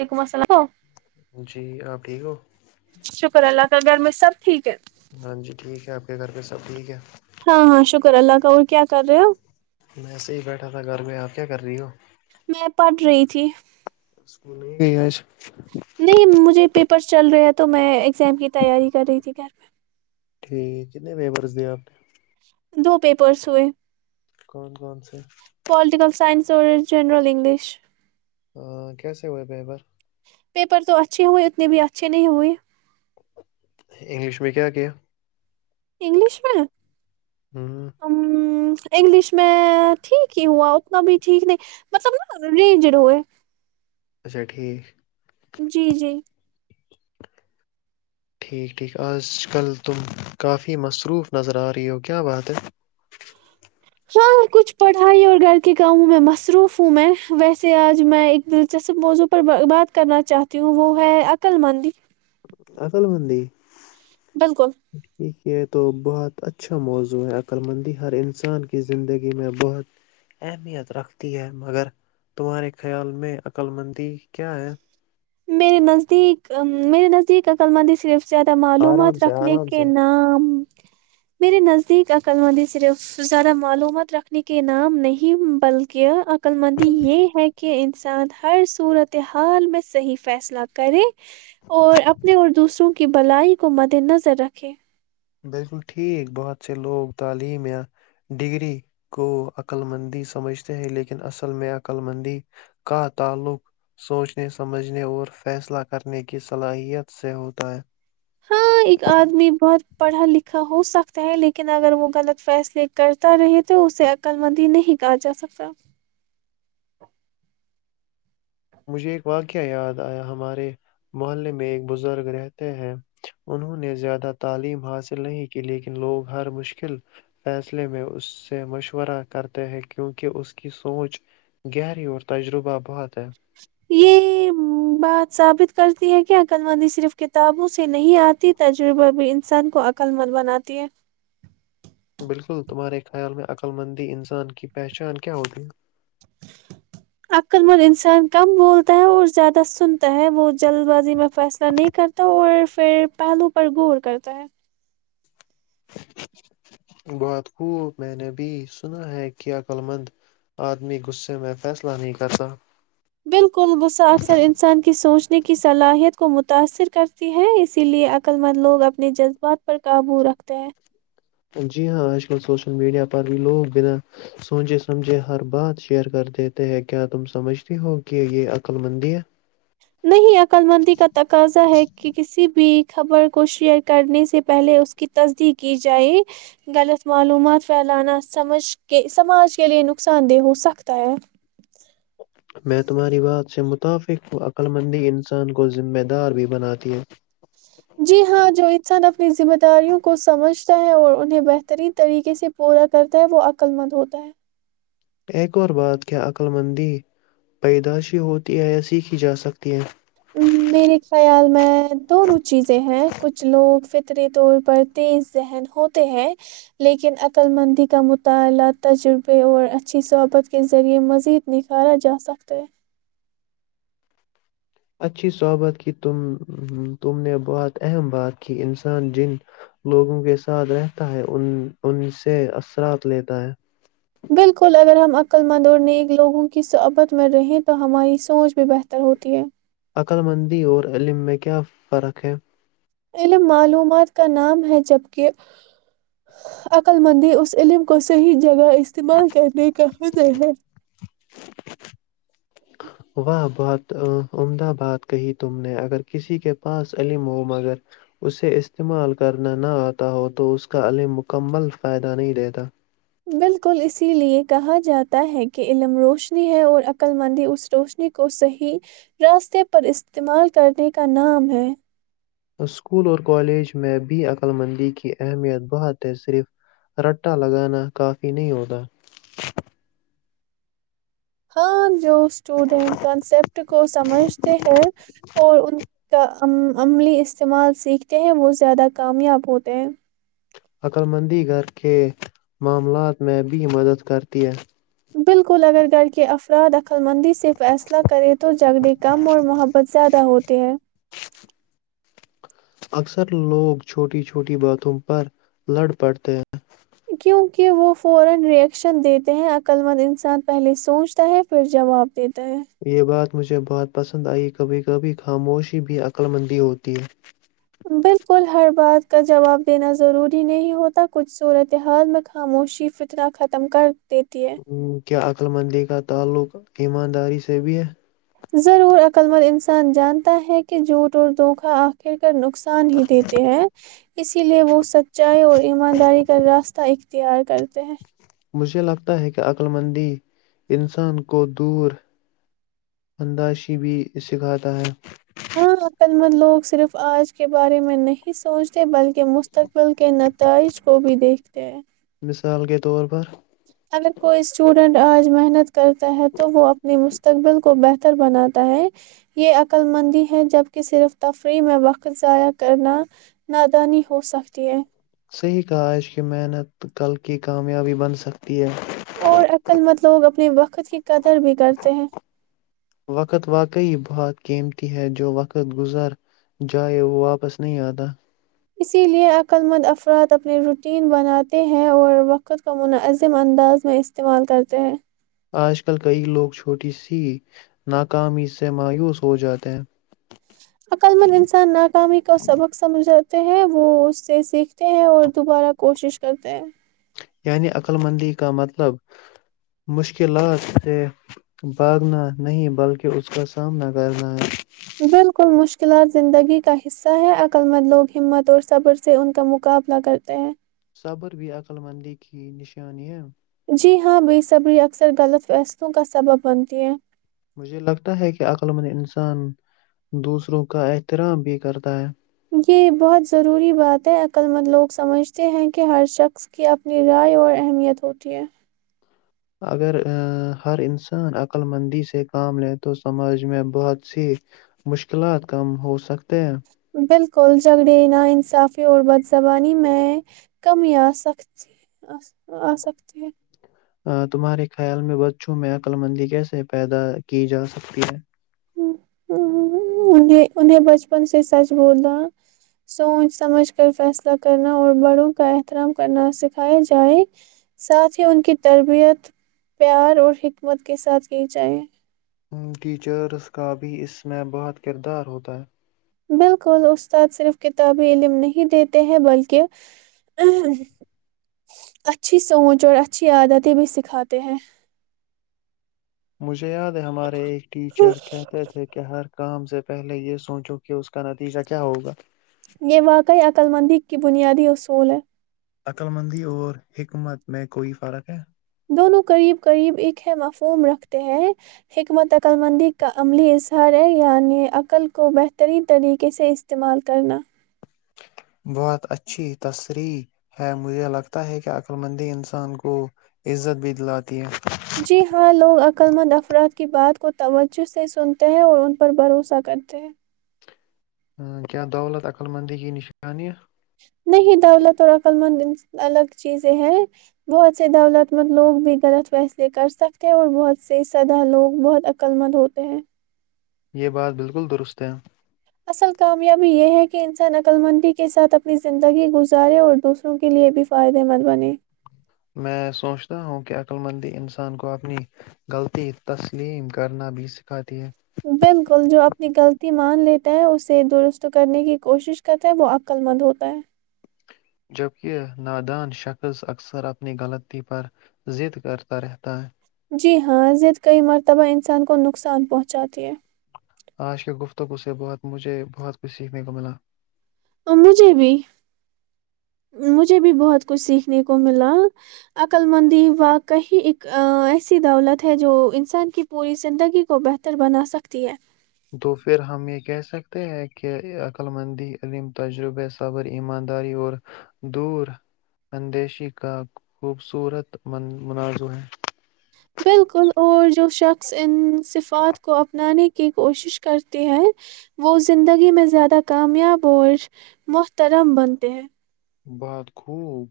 وعلیکم السلام جی آپ ٹھیک ہو شکر اللہ کا گھر میں سب ٹھیک ہے ہاں جی ٹھیک ہے آپ کے گھر کے سب ٹھیک ہے ہاں ہاں شکر اللہ کا اور کیا کر رہے ہو میںسے ہی بیٹھا تھا گھر میں آپ کیا کر رہی ہو میں پڑھ رہی تھی وہ نہیں گئیس نہیں مجھے پ پر چل رہے ہے تو میں ایگزام کی تیاری کر رہی تھی گھر میں ٹھیک کنے میبرس د آپ نے دو پیپرس ہوئے کون کون سے پولیٹیکل سائنس س جینرل انگلش ہ کیسے ہوئے بہبر پیپر تو اچھے ہوئے اتنے بھی اچھے نہیں ہوئے انگلش میں کیا کیا انگلش میں ہاں انگلش میں ٹھیک ہی ہوا اتنا بھی ٹھیک نہیں مطلب ن رینجڈ ہوئے اچھا ٹھیک جی جی ٹھیک ٹھیک آج کل تم کافی مصروف نظر آ رہی ہو کیا بات ہے ہاں کچھ پڑھائی اور گھر کے کاموں میں مصروف ہوں میں ویسے آج میں ایک دلچسپ موضوع پر بات کرنا چاہتی ہوں وہ ہے عقل مندی اکل مندی بالکل ٹھیک یہ تو بہت اچھا موضوع ہے عقللمندی ہر انسان کی زندگی میں بہت اہمیت رکھتی ہے مگر تمہارے خیال میں عقللمندی کیا ہے میرے نزدیک میرے نزدیک اکللمند صرف زیادہ آرام معلومات سے رکھنے آرام کے سے نام میرے نزدیک عقل مندی صرف زیادہ معلومات رکھنے کے نام نہیں بلکہ شکل مندی یہ ہے کہ کہ انسان ہر صورت حال میں صحیح فیصلہ کرے اور اپنے اور دوسروں کی بلائی کو مد نظر رکھے بالکل ٹھیک بہت سے لوگ تعلیم یا ڈگری کو عقللمندی سمجھتے ہیں لیکن اصل میں عقللمندی کا تعلق سوچنے سمجھنے اور فیصلہ کرنے کی صلاحیت سے ہوتا ہے ہاں ایک آدمی بہت پڑھا لکھا ہو سکتا ہے لیکن اگر وہ غلط فیصلے کرتا رہے تو اسے عقل مندی نہیں کہا جا سکتا مجھے ایک واقعہ یاد آیا ہمارے محلے میں ایک بزرگ رہتے ہیں انہوں نے زیادہ تعلیم حاصل نہیں کی لیکن لوگ ہر مشکل فیصلے میں اس سے مشورہ کرتے ہیں کیونکہ اس کی سوچ گہری اور تجربہ بہت ہے یہ بات ثابت کرتی ہے کہ عقل مندی صرف کتابوں سے نہیں آتی تجربہ بھی انسان کو عقل مند بناتی ہے بالکل تمہارے خیال میں عقلمندی انسان کی پہچان کیا ہوگی عقل مند انسان کم بولتا ہے اور زیادہ سنتا ہے وہ جلد بازی میں فیصلہ نہیں کرتا اور پھر پہلو پر غور کرتا ہے [inaudible] بالکل کل سا اکثر انسان کی سوچنے کی صلاحیت کو متاثر کرتی ہے اسی لیے عقل مند لوگ اپنے جذبات پر قابو رکھتے ہیں جی ہاں آج کل سوشل میڈیا پر بھی لوگ بنا سوچے سمجھے ہر بات شیئر کر دیتے ہیں کیا تم سمجھتی ہو کہ یہ عقل مندی ہے نہیں عقل مندی کا تقاضا ہے کہ کسی بھی خبر کو شیئر کرنے سے پہلے اس کی تصدیق کی جائے غلط معلومات پھیلانا سمج کے سماج کے لیے نقصان دہ ہو سکتا ہے میں تمہاری بات سے متفق عقللمندی انسان کو ذمہ دار بھی بناتی ہوں جی ہاں جو انسان اپنی ذمہ داریوں کو سمجھتا ہے اور انہیں بہترین طریقے سے پورا کرتا ہے وہ عقل مند ہوتا ہے ایک اور بات کیا عقلمندی پیدائشی ہوتی ہے یا سیکھی جاسکتی ہے میرے خیال میں دونوں چیزیں ہیں کچھ لوگ فطری طور پر تیز ذہن ہوتے ہیں لیکن عقللمندی کا مطالعہ تجربے اور اچھی صحبت کے ذریعہ مزید نکھارا جاسکتے اچھی صحابت کی تم نے بہت اہم بات کی انسان جن لوگوں کے ساتھ رہتا ہے ان سے اثرات لیتا ہے بالکل اگر ہم عقل مند اور نیک لوگوں کی صحبت میں رہےیں تو ہماری سوچ بھی بہتر ہوتی ہے عقللمندی اور علم میں کیا فرق ہے علم معلومات کا نام ہے جبکہ عقللمندی اس علم کو صحیح جگہ استعمال کرنے کا ہے واہ بہت عمدہ بات کہی تم نے اگر کسی کے پاس علم ہو مگر اسے استعمال کرنا نہ آتا ہو تو اس کا علم مکمل فائدہ نہیں دیتا بالکل اسی لئے کہا جاتا ہے کہ علم روشنی ہے اور عقللمندی اس روشنی کو صحیح راستے پر استعمال کرنے کا نام ہے اسکول اور کالج میں بھی عقلمندی کی اہمیت بہت ہے صرف رٹا لگانا کافی نہیں ہوتا ہاں جو اسٹوڈینٹ کنسپٹ کو سمجھتے ہیں اور ان کا عملی استعمال سیکھتے ہیں وہ زیادہ کامیاب ہوتے ہیں عقلمندی گھر کے معاملات میں بھی مدد کرتی ہے بالکل اگر گھر کے افراد خلمندی سے فیصلہ کرے تو جگڑے کم اور محبت زیادہ ہوتے ہے اکثر لوگ چھوٹی چھوٹی باتوں پر لڑ پڑتے ہیں کیوں کہ وہ فورا رییکشن دیتے ہیں عقلمند انسان پہلے سوچتا ہے پھر جواب دیتا ہے یہ بات مجھے بہات پسند آئی کبھی کبھی خاموشی بھی عقلمندی ہوتی ہے بالکل ہر بات کا جواب دینا ضروری نہیں ہوتا کچھ صورتحال میں خاموشی فتنا ختم کر دیتی ہے کیا عقل مندی کا تعلق ایمانداری سے بھی ہے ضرور عقلمند انسان جانتا ہے کہ جھوٹ اور دھوکا آخر نقصان ہی دیتے ہیں اسی لیے وہ سچائی اور ایمانداری کا راستہ اختیار کرتے ہیں مجھے لگتا ہے کہ عقلمندی انسان کو دور انداشی بھی سکھاتا ہے ہاں عقل مند لوگ صرف آج کے بارے میں نہیں سوچتے بلکہ مستقبل کے نتائج کو بھی دیکھتے ہیں مثال کے طور پر اگر کوئی اسٹوڈینٹ آج محنت کرتا ہے تو وہ اپنی مستقبل کو بہتر بناتا ہے یہ عقلمندی ہے جبکہ صرف تفریح میں وقت ضائع کرنا نادانی ہو سکتی ہے صحیح کہا آج کی محنت کل کی کامیابی بن سکتی ہے اور عقلمند لوگ اپنے وقت کی قدر بھی کرتے ہیں وقت واقعی بہت قیمتی ہے جو وقت گزر جائے وہ واپس نہیں آتا اسی لئے عقلمند افراد اپنے روٹین بناتے ہیں اور وقت کو منظم انداز میں استعمال کرتے ہیں آج کل کئی لوگ چھوٹی سی ناکامی سے مایوس ہو جاتے ہیں عقل مند انسان ناکامی کو سبق سمجھتے ہیں وہ اس سے سیکھتے ہیں اور دوبارہ کوشش کرتے ہیں یعنی عقل مندی کا مطلب مشکلات سے بھاگنا نہیں بلکہ اس کا سامنا کرنا ہے بالکل مشکلات زندگی کا حصہ ہے عقلمند لوگ ہمت اور صبر سے ان کا مقابلہ کرتے ہیں صبر بھی عقلمندی کی نشان ہے جی ہاں بےصبری اکثر غلط فیصلوں کا سبب بنتی ہیں مجھے لگتا ہے کہ عقلمند انسان دوسروں کا احترام بھی کرتا ہے یہ بہت ضروری بات ہےعقلمند لوگ سمجھتے ہیں کہ ہر شخص کی اپنی رائے اور اہمیت ہوتی ہے اگر ہر انسان عقلمندی سے کام لے تو سماج میں بہت سی مشکلات کم ہو سکتے ہیں بالکل جگڑینا انصافی اور بد زبانی میں کمی آ سکتی سکتی ہے تمہارے خیال میں بچوں میں عقلمندی کیسے پیدا کی جا سکتی ہے انیں انہیں بچپن سے سچ بولنا سوچ سمجھ کر فیصلہ کرنا اور بڑوں کا احترام کرنا سکھایا جائے ساتھ ہی ان کی تربیت پیار اور حکمت کے ساتھ کی جائے ٹیچرس کا بھی اس میں بہت کردار ہوتا ہے بالکل، استاد صرف کتابی علم نہیں دیتے ہیں بلکہ اچھی سمجھ اور اچھی عادتیں بھی سکھاتے ہیں۔ مجھے یاد ہے ہمارے ایک ٹیچر کہتے تھے کہ ہر کام سے پہلے یہ سوچو کہ اس کا نتیجہ کیا ہوگا یہ واقعی عقلمندی کی بنیادی اصول ہے عقلمندی اور حکمت میں کوئی فرق ہے دونوں قریب قریب اک ہے مفہوم رکھتے ہیں حکمت عقلمندی کا عملی اظہار ہے یعنی عقل کو بہترین طریقے سے استعمال کرنا بہت اچھی تصریح ہے مجھے لگتا ہے کہ عقللمندی انسان کو عزت بھی دلاتی ہے جی ہاں لوگ عقل مند افراد کی بات کو توجہ سے سنتے ہیں اور ان پر بھروسہ کرتے ہیں کیا دولت عقلمندیگ کی نشانہ نہیں دولت اور عقل مند الگ چیزیں ہیں بہت سے دولت مند لوگ بھی غلط فیصلے کر سکتے ہیں اور بہت سے سدا لوگ بہت عقل مند ہوتے ہیں یہ بات بالکل درست ہے اصل کامیابی یہ ہے کہ انسان عقلمندی کے ساتھ اپنی زندگی گزارے اور دوسروں کےلئے بھی فائدہ مند بن میں سوچتا ہوں کہ عقللمندی انسان کو اپنی غلطی تسلیم کرنا بھی سکھاتی ہے بالکل جو اپنی غلطی مان لیتا ہے اسے درست کرنے کی کوشش کرتا ہے وہ عقل مند ہوتا ہے جبکہ نادان شخص اکثر اپنی غلطی پر د کرتا رہتا ہے جی ہاں ضد کئی مرتبہ انسان کو نقصان پہنچاتی ہے آج کے گفتگو سے بہت مجھے بہت کچھ سیکھنے کو ملا مجھے بھی مجھے بھی بہت کچھ سیکھنے کو ملا عقل مندی و کہیں ایک ایسی دولت ہے جو انسان کی پوری زندگی کو بہتر بنا سکتی ہے تو پھر ہم یہ کہہ سکتے ہیں کہ عقلملمندی علم تجربہ صبر ایمانداری اور دور اندیشی کا خوبصورت منازع ہے بالکل اور جو شخص ان صفات کو اپنانے کی کی کوشش کرتی ہے وہ زندگی میں زیادہ کامیاب اور محترم بنتے ہیں بات خوب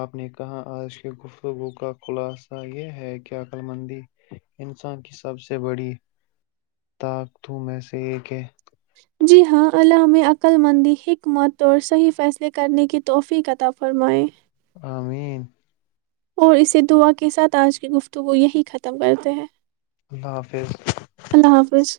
آپ نے کہا آج کی گفتگو کا خلاصہ یہ ہے کہ عقللمندی انسان کی سب سے بڑی طاقتوں میں سے ایک ہے جی ہاں الل میں عقللمندی حکمت اور صحیح فیصلے کرنے کی توحفی قطا فرمائے ا مین اور اسے دعا کے ساتھ آج کی گفتگو یہی ختم کرتے ہیں اللہ حافظ اللہ حافظ